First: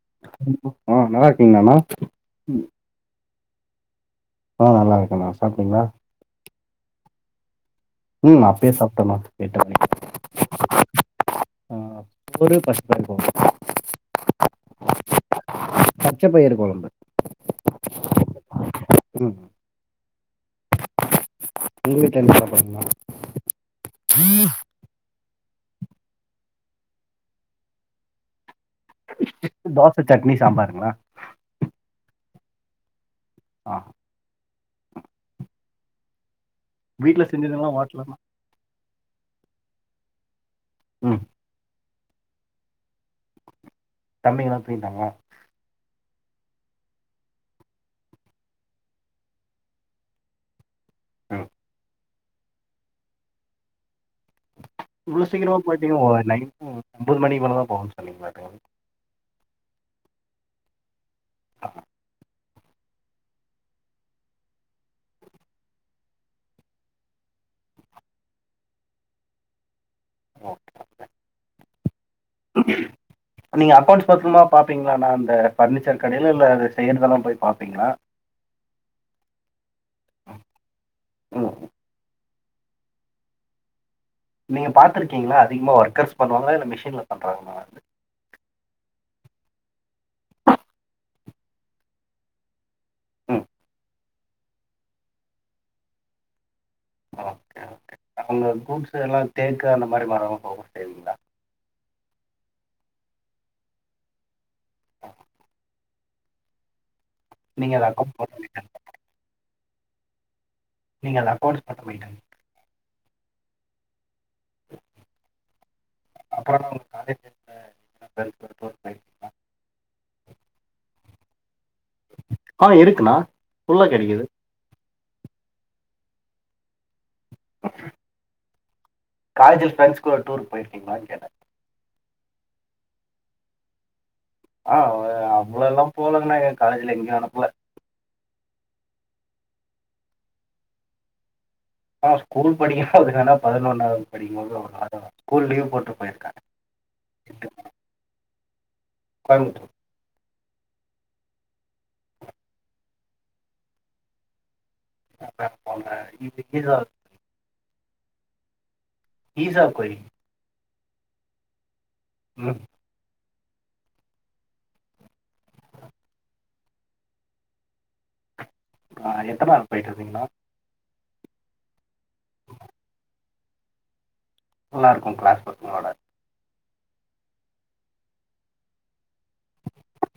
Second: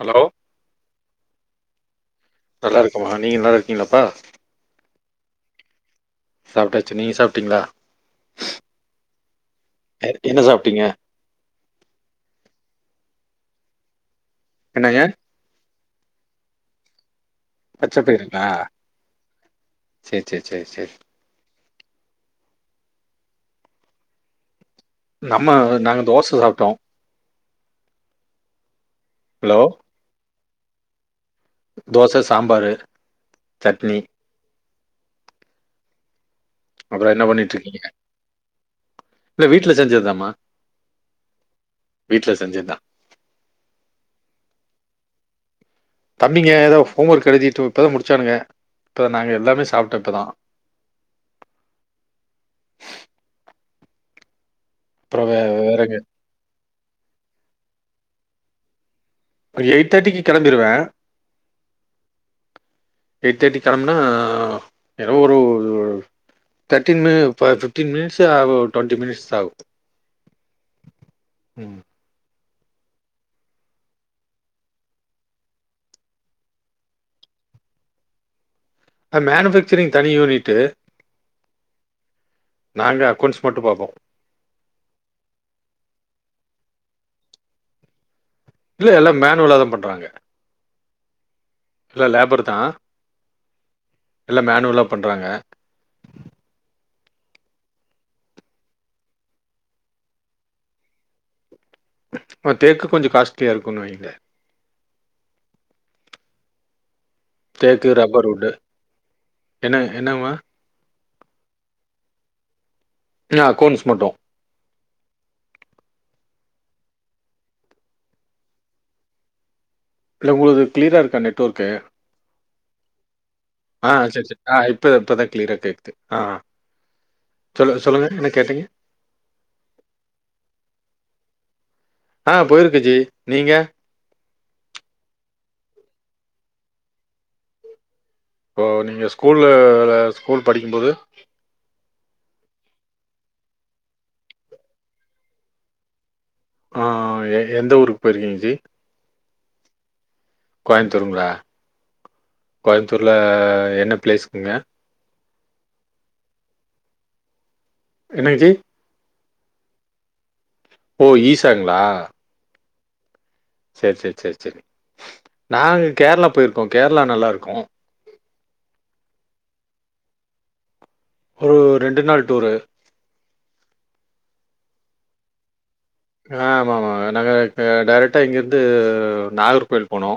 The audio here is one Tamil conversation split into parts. ஹலோ அ நல்லாருக்கீங்லானா நல்ல இருக்கமா நீங் நல்லாருக்கிங்லாப்பா அ நல்லாருக்கனா சாப்ட்டீங்ளா சாப்ட்டாச்சு நீங்க சாப்ட்டீங்ளா ம் அப்பயே சாப்ட்டன்னா கேட்டவனே எ- என்ன சாப்பிட்டீங்க ஆ ஒரு [inaudible] என்னா ஏ பச்ச பயிர் கொழம்பு பச்சப்பயிருங்ளா ம் சே சே சே சேர் உங் வீட்ல என்ன சாப்பாடுங்னா [unintelligible] நம்ம நாங்க தோச சாப்ட்டோ ஹலோ தோச சட்னி சாம்பாருங்ளா தோச சாம்பாரு ஆ சட்னி அப்றோ வீட்ல என்ன செஞ்சதுங்கலா பண்ணிட்ருக்கீங்க ஹோட்டலண்ணா இல்ல வீட்ல செஞ்செதுதாமா ம் வீட்ல செஞ்சத்தா தம்பிங்கல்லா தூங்கிட்டாங்க தம்பிங்க எதே ஃபூஒர்க் எழுதி து இப்பதா முடிச்சானுங்கா இப்பாதா நாங்க எல்லாமே சாப்ட்ட இப்பாத ஆஹ இவ்ளோ அப்புறம் வே சிக்கராமாவே வேறங்க போயிட்டீங்ளே ஒரு நைட்டு ஒம்போது மணிக்கு மேல தா போவே சொன்னிங்களாக்கா ஒரு எயிட் தேட்டிக்கு கெளம்பிருவே அ எயிட் தேட்டிக்கு கெளம்புனா என்ன ஒரு தேட்டின்னு ப ஃப்பிட்டின் மினிட்ஸே ஆகு டுவெண்ட்டி மினிட்ஸ் தா ஆகு ம் ஆஹஹ நீங்க அக்கவுண்ட்ஸ் பக்காமா பாப்பீங்ளாணா அந்த பர்னிச்சர் கடைல இல்ல அந்த செய்னுதெல்லா போய் பாப்பிங்களா மேனுஃபேக்சரிங் தனி யூனிட்டு ம் நாங்க அக்கெளண்ட்ஸ் மட்டு பாப்போ நீங்க பாத்திருகிங்களா அதிகமா ஒர்க்கர்ஸ் பண்ணுவாங்களா இல்ல மிஷின்ல பண்றங்ளா வந்து இல்ல எல்லா மேனுவலதா பண்றாங்க இல்ல லேபர் தா அ எல்லா மேனுவலா பண்றாங்க ஒகே ஒகே அவுங்க குட்ஸ் எல்லா தேக்கு அந்த மாரி மர [unintelligible] அ தேக்கு கொஞ்சோ காஸ்ட்லியா இருக்குன் வைங்ளே அ அத தேக்கு அக்கவுண்ட்ஸ் ரப்பர் மட்டும் உட்டு மெயின்டெயின் என்ன என்னங்ம்மா நீங்கள் அக்கெளசண்ட்ஸ் பாத்து மெய்ன்டன் நா ஆக்கெளசண்ட்ஸ் மட்டு அப்றோணா உங்க காலேஜ் லைப்ல [inaudible] இல்ல உங்களுக்கு க்ளிரா இருக்க நெட்வொர்க்கு ஆ இருக்குணா ஃபுல்லா ஆ கெடைக்குது சரி, சரி. ஆ இப்ப இப்பதா க்ளிரா கேக்குது ஆ சொல்லுங்க சொல்லுங்க என்ன கேட்டீங்க காலேஜ்ல ஃப்ரெண்ட்ஸ் கூட டூர் போயிர்க்கிங்ளான் கேட்டே அ போய்ர்க்க ஜி நிங்க ஆ நம்ளல்லா போலங்ண்ணா எ காலேஜ்லா எங்கியு அனுப்புல இப்போ நீங்க ஸ்கூல்ல ஸ்கூல் படிக்கும் போது ஆ ஸ்கூல் படிக்கறப்பே வேணா பதனொன்னவது படிக்கு போது ஒரு தடவ ஸ்கூல் லீவ் போட்டு போயிருக்கே ஆ எ எந்த ஊர்க்கு போயிருக்கிங் ஜி கோயம்புத்தூர் கோய்ம்த்தூருங்ளா கோய்ம்த்தூர்ல என்ன ப்ளேஸ்க்குங்க [inaudible] என்னங் ஜி ஈசா கோயில் ஓ ஈசாங்ளா ம் சேர் சேர் சேர் சேரி நாங்க கேர்ளா போயிருக்கோ கேர்ளா நல்லாருக்கு அ எத்த நாள் போயிட்டு வந்தீங்கண்ணா ஓர் ரெண்டு நாள் டூரு நல்லார்க்கு க்ளாஸ் பசங்களோட ஆமாமா நாங்க அ டைரக்ட்டா இங்கிருந்து நாகர் கோய்ல் போனோ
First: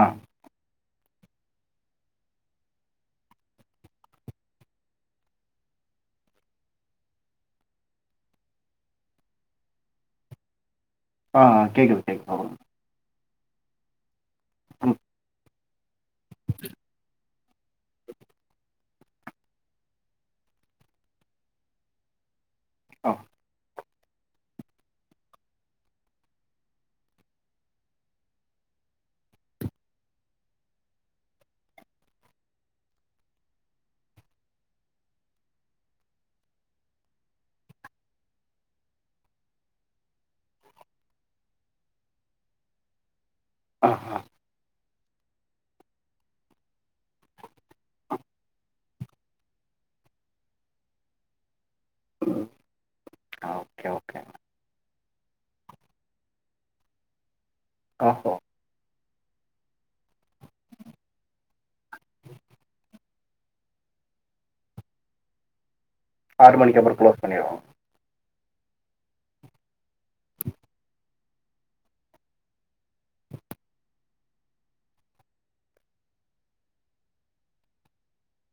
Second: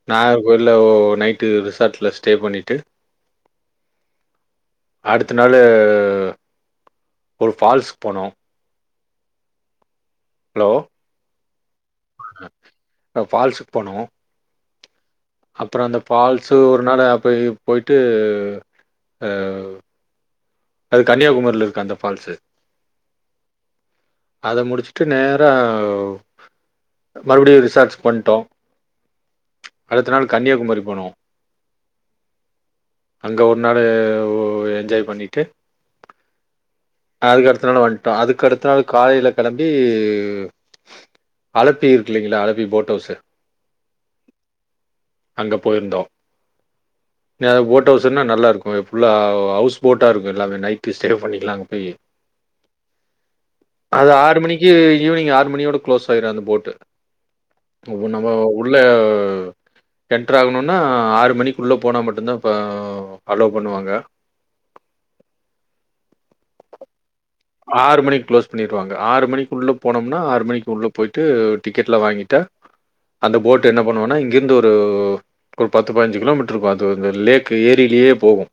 ஆ. நாகர் கோய்ல ஓ நைட்டு ரிசாட்லா ஸ்ட்டே பண்ணிட்டு அடுத்த நாலு ஒரு ஃபால்ஸ்க் போனோ ஹலோ அ அ கேக்குது ஃபால்ஸ் பண்ணுவோ ம் அப்றோ அந்த ஃபால்ஸ் ஒரு நாள் போய் போயிட்டு அ அது கன்னியாகுமாரில இருக்கு அந்த ஃபால்ஸ்சு ஆ அத முடிச்சுட்டு நேரா மறுபடியு ரிசார்ச் பண்ட்டோ ச் அடுத்த நாள் கன்னியகுமாரி போனோ அங்க ஒரு நாளு உ என்ஜாய் பண்ணிட்டு அதுக்கு அடுத்த நாள் வண்டா அதுக்கு அடுத்த நாள் காலையில கிளம்பி அளப்பி இருக்குங்கலயா அளப்பி போட் ஹவுஸ்சு ஆ ஹ அங்க போய்ருந்தோ இ அது போட்டோஸ்ன்னா நல்லா இருக்கு ஃபுல்லா ஹவுஸ் போட்டா இருக்கு எல்லாமே நைட்டு ஸ்டே பண்ணிக்கலா அங்க போய் அ அது ஆறு மணிக்கு ஈவினிங் ஆறு மணியோட க்ளோஸ் ஆயிரு அந்த போட்டு நம்ப ஓஹோ உள்ள என்டர் ஆகணுன்னா ஆறு மணிக்குள்ள போனா மட்டுதா பா அலோ பண்ணுவாங்க ஆறு மணிக்கப்பறோ க்ளோஸ் பண்ணிடுவாங்க ஆறு மணிக்கு க்ளோஸ் பண்ணிருவாங்க ஆறு மணிக்கு உள்ளே போனோம்னா ஆறு மணிக்கு உள்ள போயிட்டு டிக்கெட்லா வாங்கிட்டு அந்த போட்டு் என்ன பண்ணுவனா இங்கிருந்து ஒரு ஒரு பத்து பதினஞ்சு கிலோமீட்டர் இருக்கு அது லேக் ஏரியிலேயே போகு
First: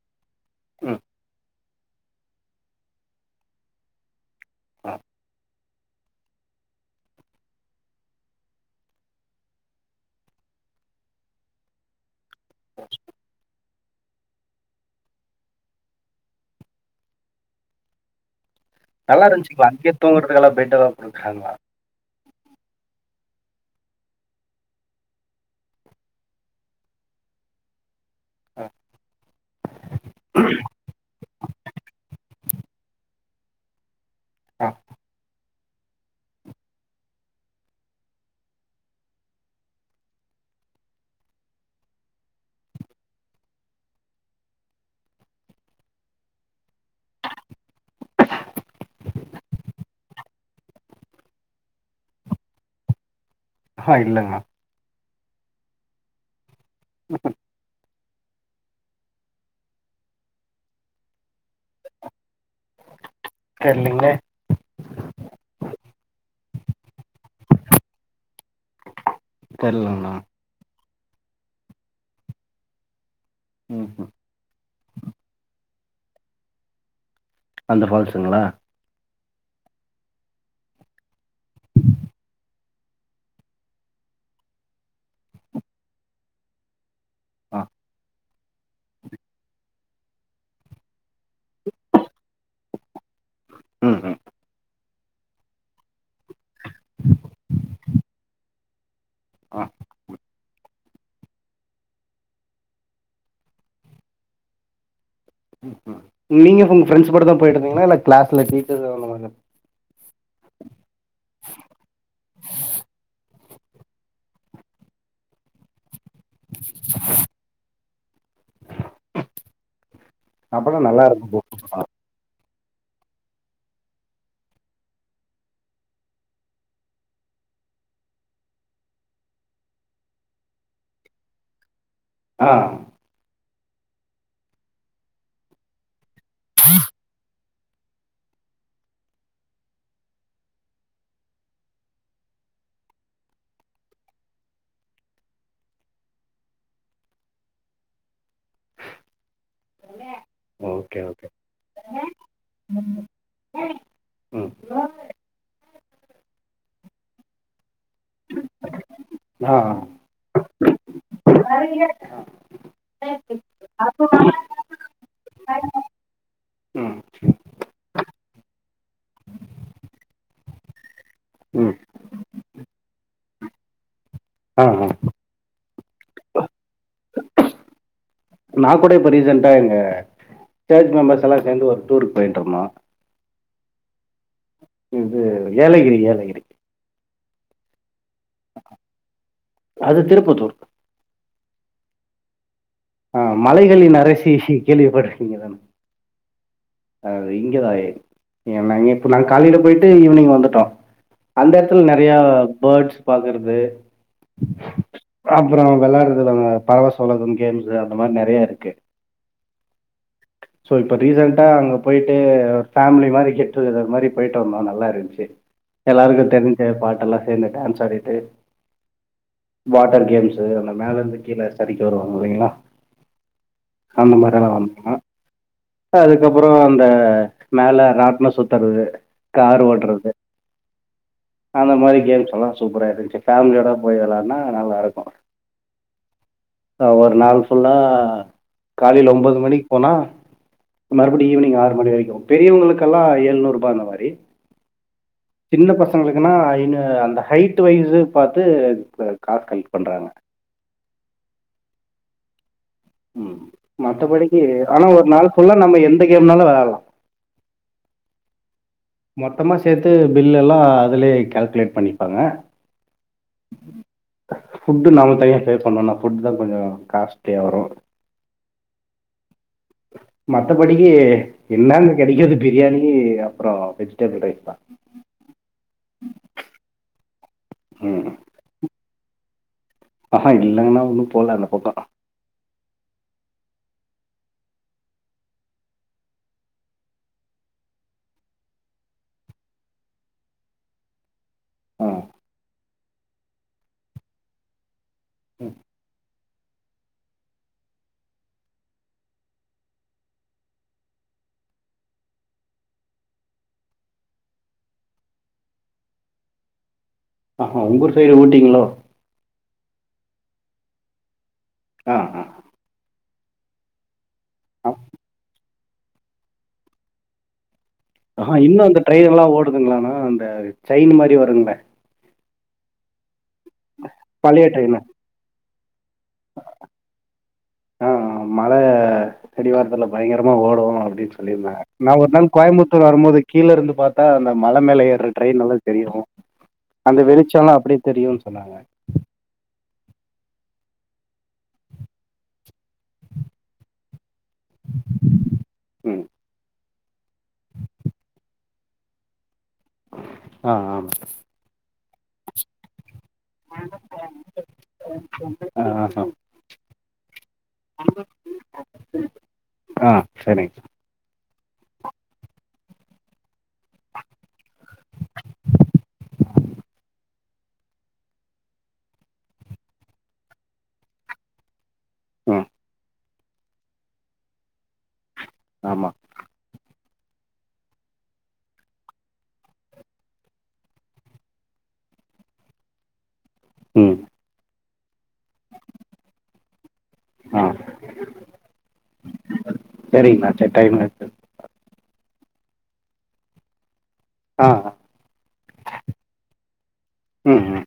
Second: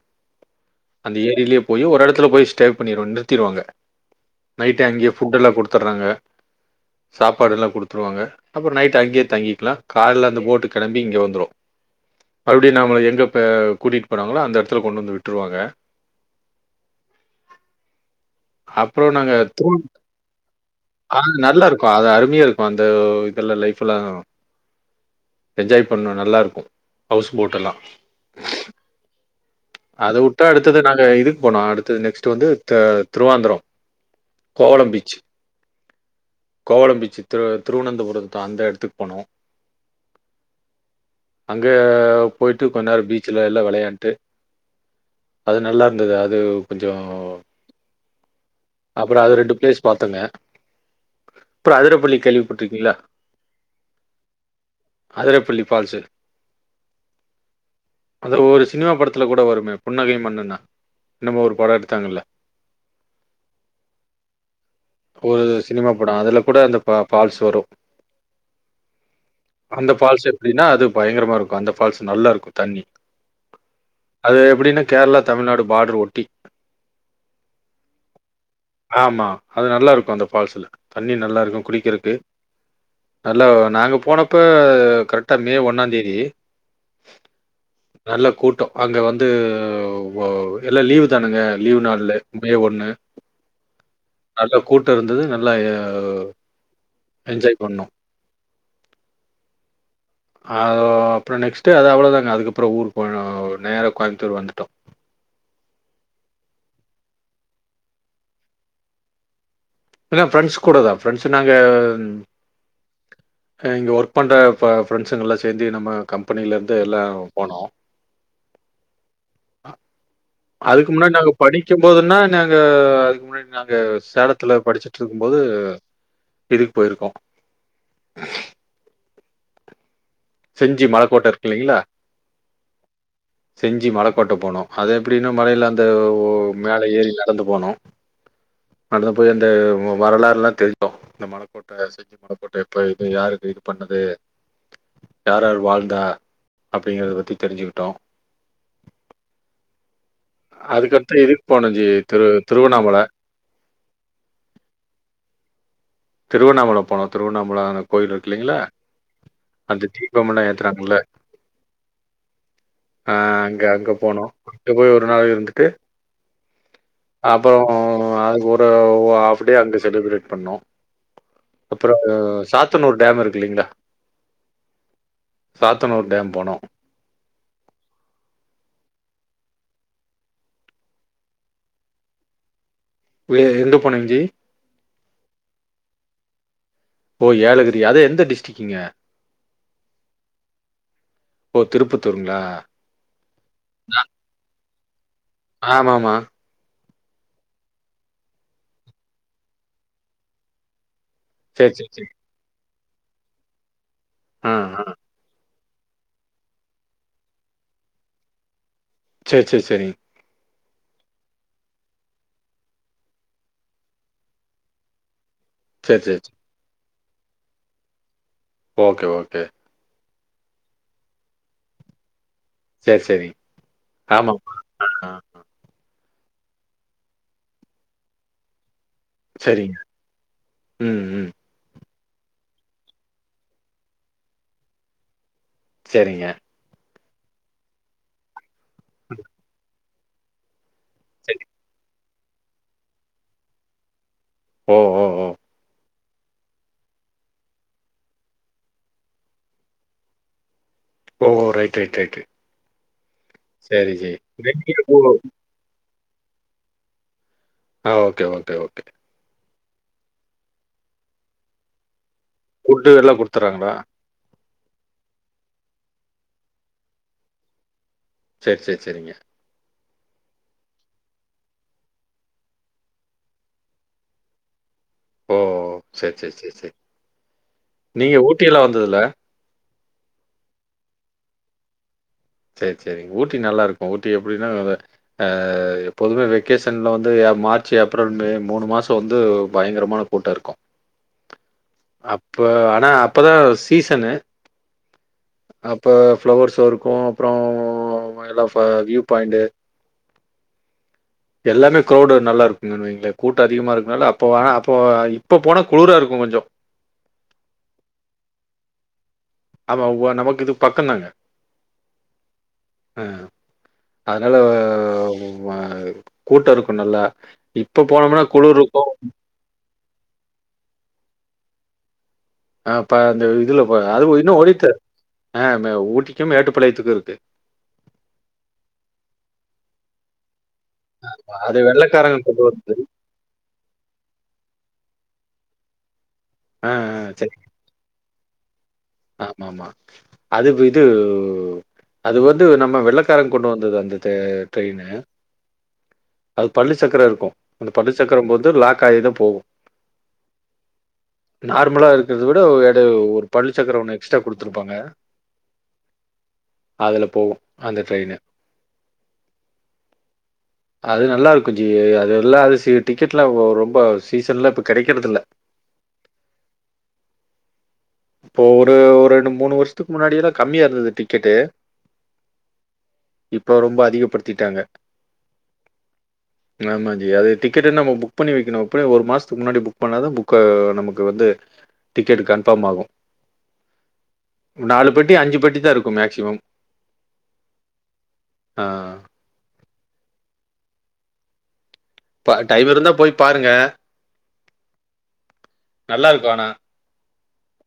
ம் அந்த ஏரியிலயே போய் ஒரு எடத்துல போய் ஸ்டே பண்ணிரூ நிறுத்திடுவாங்க நைட்டு அங்கேயே ஃபுட்டெல்லா குடுத்துறாங்க சாப்பாடுல்லா குடுத்துருவாங்க அப்றோ நைட் அங்கயே தங்கிக்கலா கால்லா அந்த போட்டு கிளம்பி இங்க வந்துரு மறுபடியு நாம்ம எங்கே பெ கூட்டிட்டு போனாங்களோ அந்த எடத்துல கொண்டு வந்து விட்ருவாங்க அப்றோ நல்லா நாங்க இருந்துச்சுங்களா தூல் அங்கேயே தூங்குறதுக்கெல்லாம் பெட் ஏதாவது அது கொடுக்குறாங்களா நல்லா இருக் பா அது அருமையா இருக்கு அந்த இதல்ல லைஃப்ல்லா என்ஜாய் பண்னோ நல்லாருக்கு ஹவுஸ் போட்டுல்லா அ அத வுட்டா அடுத்தது நாங்க இதுக்கு போனோ அடுத்தது நெக்ஸ்ட்டு வந்து தா திருவாந்திரோ ஆ கோவலம் பீச்சு கோவலம் பீச்சு திரு திருவனந்தபுரம் அந்த எடத்துக்கு போனோ அங்க போய்ட்டு கொஞ்ச நேரோ பீச்சில எல்லா வெளையாட்டு அது நல்லா இருந்தது அது கொஞ்சோ அப்றோ அது ரெண்டு பிளேஸ் பாத்தங்க அப்றோ அதரப்பள்ளி கேள்விப்பட்டுருக்கீங்களா ஆ இல்லங்மா அரதப்புள்ளி பால்ஸ்சு [inaudible] அந்த ஒரு சினிமா படத்துல கூட வருமே புன்னகை மன்னனா என்னமோ ஒரு படோ எடுத்தாங்கல்ல கேளுங்க ஒரு சினிமா படோ அதுல கூட அந்த பா பால்ஸ் வரு அந்த தெரிலங்கண்ணா ஃபால்ஸ் எப்டின்னா அது பயங்கரமா இருக்கு அந்த ஃபால்ஸ் நல்லா இருக்கு தண்ணி ம் ம் அது எப்டின்னா கேரளா தமிழ்நாடு பார்டர் ஒட்டி அந்த ஃபால்ஸுங்களா ஆமா அது நல்லா இருக்கோ அந்த ஃபால்ஸ்ல தண்ணி நல்லா இருக்கோ குளிக்கறதுக்கு நல்லவ் நாங்க போனப்ப கரெக்டா மே ஒன்னாந்தேதி ஆ நல்ல கூட்டோ அங்க வந்து போவ் எல்லா லீவு தானுங்க லீவு நாள்ல மே ஒன்னு ம் ம் நல்லா கூட்டோ இருந்தது நல்லா ஏ என்ஜாய் பண்ணோ ஆ அதோ அப்புறோ நெக்ஸ்ட்டு அது அவ்ளோதாங்க அதுக்கப்புறோ ஊர் போனோ நேர கோயமுத்தூர் வந்துட்டோ ம் ம் நீங்க உங்க ஃப்ரண்ட்ஸ் கூடாதா போயிட்டு வந்தீங்களா இல்ல கிளாஸ்ல டீச்சர்ஸ் அந்த மாரியா இல்ல ஃப்ரெண்ட்ஸ் கூட தா ஃப்ரெண்ட்ஸ் நாங்க ம் அ இங்க ஒர்க் பண்ற ப ஃப்ரெண்ட்ஸ்ங்கல்லா சேர்ந்து நம்ம கம்பெனில இருந்து எல்லா போனோ அப்போனா அதுக்கு நல்லா முன்னாடி நாங் இருக்கும் படிக் படிக் போதுன்னா நாங்க அதுக்கு முன்னாடி நாங்க சேலத்துல படிச்சுட்டு இருக்கும் போது இதுக் போயிருக்கோ செஞ்சி மலக்கோட்ட இருக்கில்லிங்ளா அ செஞ்சி மலக்கோட்ட போனோ அது எப்படின்னா மலையில அந்த ஓ மேல ஏறி நடந்துப் போனோ நடந்து போய் அந்த வரலாறுல்லா தெரிஞ் கோ இந்த மலக் கோட்ட செஞ்சி மலைக்கோட்ட இப்ப இது யாரு இது பண்ணது யார்யாரு வாழ்ந்தா அப்படிங்கறத பத்தி தெரிஞ்சுக்கிட்டோ ஓகே அதுக்குக்டுத்து ஓகே இதுக் போணோ ஜி திரு திருவண்ணாமல ம் திருவண்ணாமல போனோ திருவண்ணாமல கோயில் இருக்கில்லிங்ளா ஆ ஆ. அந்த தீபம்ன்னா ஏத்றாங்க இல்ல ஆ அங்க அங்க போனோ அங்க போய் ஒரு நாள் இருந்துட்டு ம் அப்பா அதுக் ஒரு ஹாஃப் டே அங்க செலிப்ரேட் பண்ணோ ம் அப்புறோ சாத்தனூர் டேம் இருக் இல்லிங்ளா ஆ ஆ சாத்தனூர் டேம் போனோ நா கூட இப்போ ரீசண்ட்டா எங்க சர்ச் மெம்பர்ஸ்ல்லா சேர்ந்து ஒரு டூருக்கு போய்ட்ருந்தோ வெளியே எங்க போனிங் ஜி இது ஏலகிரி ஏலகிரி ஓ ஏலகிரியா அது எந்த டிஸ்ட்ரிக்ங்க அது திருப்பத்தூர் ஓ திருப்பத்தூருங்களா ஆ மலைகளின் அரசி கேள்விப்பட்டுருக்கீங்கதான ஆமா ஆமா அ இங்கதா ஏன் நாங்க இப்போ நாங்க காலையில போயிட்டு ஈவினிங் வந்துட்டோ அந்த சரி, எத்துட்ல சரி, சரி. நறயா போர்ட்ஸ் பாக்குறது ஆ, ஆ. அப்புறோ விளயாட்ற்றதுல்லா [unintelligible] கேம்ஸ் அந்த மாரி நறைய இருக்கு சேர் செரி செரிங் ஸோ இப்போ ரீசண்டா அங்க போய்ட்டு ஒரு ஃபேமிலி மாரி கெட்டுகதர் மாரி போயிட்டு வந்தோ நல்லா இருந்துச்சு சரி, சரி, எல்லாருக்கூ சரி. தெரிஞ்ச பாட்டெல்லா சேர்ந்து டான்ஸ் ஆடிட்டு ஓகே ஓகே வாட்டர் கேம்ஸ் அந்த மேல இருந்து கீல சரிக்கி வரூ இல்லிங்களா சரி, சரி. அந்த மாரில்லா ஆமாமா. வந்தோ ஆ. அதுக்கப்புறோ அந்த மேல்ல ராட்னோ சுத்துறது கார் சரிங்க. ஓட்றது ம், ம். அந்த மாரி கேம்ஸ்ல்லா சூப்பரா இருந்ச்சு ஃபேமிலியோட போய் வெளாடுன்னா நல்லாருக்கு செரிங்க ஆ ஒரு நாள் ஃபுல்லா காலைல ம். ஒம்போது மணிக்கு போனா மறுபடியு சரி. ஈவினிங் ஆறு மணி வரைக்கு பெரியவங்களுக்கெல்லா ஏழ்நூறுபா அந்த மாரி ஓ ஒ ஒ சின்ன பசங்களுக்குனா அய்ன அந்த ஹைட்டு வைஸ்சு பாத்து க காசு கலெக்ட் பண்றாங்க ஓ ரைட் ரைட் ரைட்டு ம் சரி, சரி. மத்தபடிக்கி ஆனா ஓ. ஒரு நாள் ஃபுல்லா நம்ம எந்த கேம்னாலு வெளையாடலா ஆ ஓகே ஓகே ஓகே மொத்தமா சேர்த்து பில் எல்லா அதுலே கால்குலேட் பண்ணிப்பாங்க ஃபுட்டு எல்லா குடுத்தறாங்களா ஃபுட்டு நாம தனியா பே பண்ணனு ஃபுட்டுதா கொஞ்சோ காஸ்ட்லியா வரு சேர் சேர் செரிங்க மத்தபடிக்கு என்னா இங்க கெடைக்கர்து பிரியாணி அப்பறோ வெஜ்ஜிடபுள் ரைஸ்தா ஓ சர் சர் சர் சர் ம் நீங்க ஊட்டியெல்லா வந்ததுல ஆஹா இல்லங்ன்னா உன்னு போல அந்த பக்கோ சேர் செரிங் ஊட்டி நல்லா இருக்கு ஊட்டி எப்டினா நல்ல அ எப்போதுமே வெக்கேஷன்ல வந்து ஏ மார்ச் ஏப்ரல் மே மூணு மாசோ வந்து பயங்கரமான கூட்டோ இருக்கு ஆ அப்ப ஆனா அப்பதா சீசனு ம் அப்போ ஃப்ளவர்சு இருக்கு அப்றோ எல்லா ஃப வியூ பாயிண்டு எல்லாமே க்ரௌடு நல்லாருக்குங்கன்னு வைங்ளே கூட்டோ அதிகமா இருக்கனால அப்போ வேணா அப்போ இப்போ போனா குளுரா இருக்கு கொஞ்சோ ஆஹ உங்கூர் சைடு ஊட்டீங்ளோ ஆமா வ நமக்கு இது பக்கந்தாங்க ஆ ஆ அ அதனால ஆ. வ கூட்டோ இருக்கு நல்லா இப்ப போனோம்னா குளுர் இருக்கு க்குதுங்களானா அந்த சைனு மாரி வருங்ளே அ ப அந்த இதுல ப அது இன்னு பழைய ஒடிட்தா ட்ரெயின் ஆ மே ஊட்டிக்கு மேட்டுப்பாளயத்துக்கு இருக்கு ஆ மழ அடிவாரத்துல பயங்கரமா ஓடு அப்டினு அது சொல்லிருந்தாங்க நா வெள்ளைக்காரங்க ஒருநாள் கொண்டு கோயாமுத்தூர் வரும்போது கீழருந்து பாத்தா அந்த மல மேல ஏற ட்ரெயின் நல்ல தெரியு ஆ ஆ அந்த சரி. வெளிச்சோலா அப்டி தெரியுனு சொன்னாங்க ஆமாமா அது விது அது வந்து நம்ம வெள்ளக்கார கொண்டு வந்தது அந்த த ட்ரெயினு ம் அது பள்ளி சக்கரோ இருக்கு அந்த பள்ளி சக்கரம் போது லாக் ஆகிதா போகு ஆ ஆமா நார்மலா இருக்றத விட எட ஒரு பள்ளிச்சக்கர ஒன்னு எக்ஸ்ட்ரா குடுத்துருப்பாங்க ஆஹ அதுல போவு அந்த ட்ரெயினு ஆ சரிங் அது நல்லாருக்கு ஜி அது எல்லா அது சி டிக்கெட்லா ரொம்ப சீசன்லா இப்போ கெடைக்றதுல்ல இப்போ ஒரு ஒரு ரெண்டு மூணு வருஷத்துக்கு முன்னாடியெல்லா கம்மியா இருந்தது டிக்கெட்டு ம் இப்போ ரொம்ப அதிகப்படுத்திட்டாங்க ஆமா ஆமா ஜி அது டிக்கட்டு நம்மோ புக் பண்ணி வெக்கணு எப்டியு ஒரு மாசத்துக்கு முன்னாடி புக் பண்ணாதா புக்கா நமக்கு வந்து டிக்கட் கன்ஃபாம் ஆகு ம் நாலு பெட்டி அஞ்சு பெட்டி தா இருக்கு மேக்சிமம் ஆ சேரிங்ணா சேரி டைம் ஆச்சு ப டைம் இருந்தா போய் பாருங்க ஆ நல்லாருக்கு ஆனா ம் ம்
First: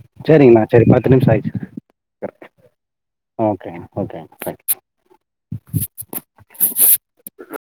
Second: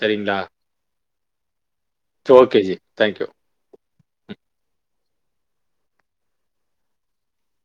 சரிங்களா? செரிங்க அண்ணா சேரி பத்து நிம்ஷோ ஆயிட்சி ஓகே ஜி. தேங்க்யூ. ஓகேங்க ஓகேங்க தேங்க்யூ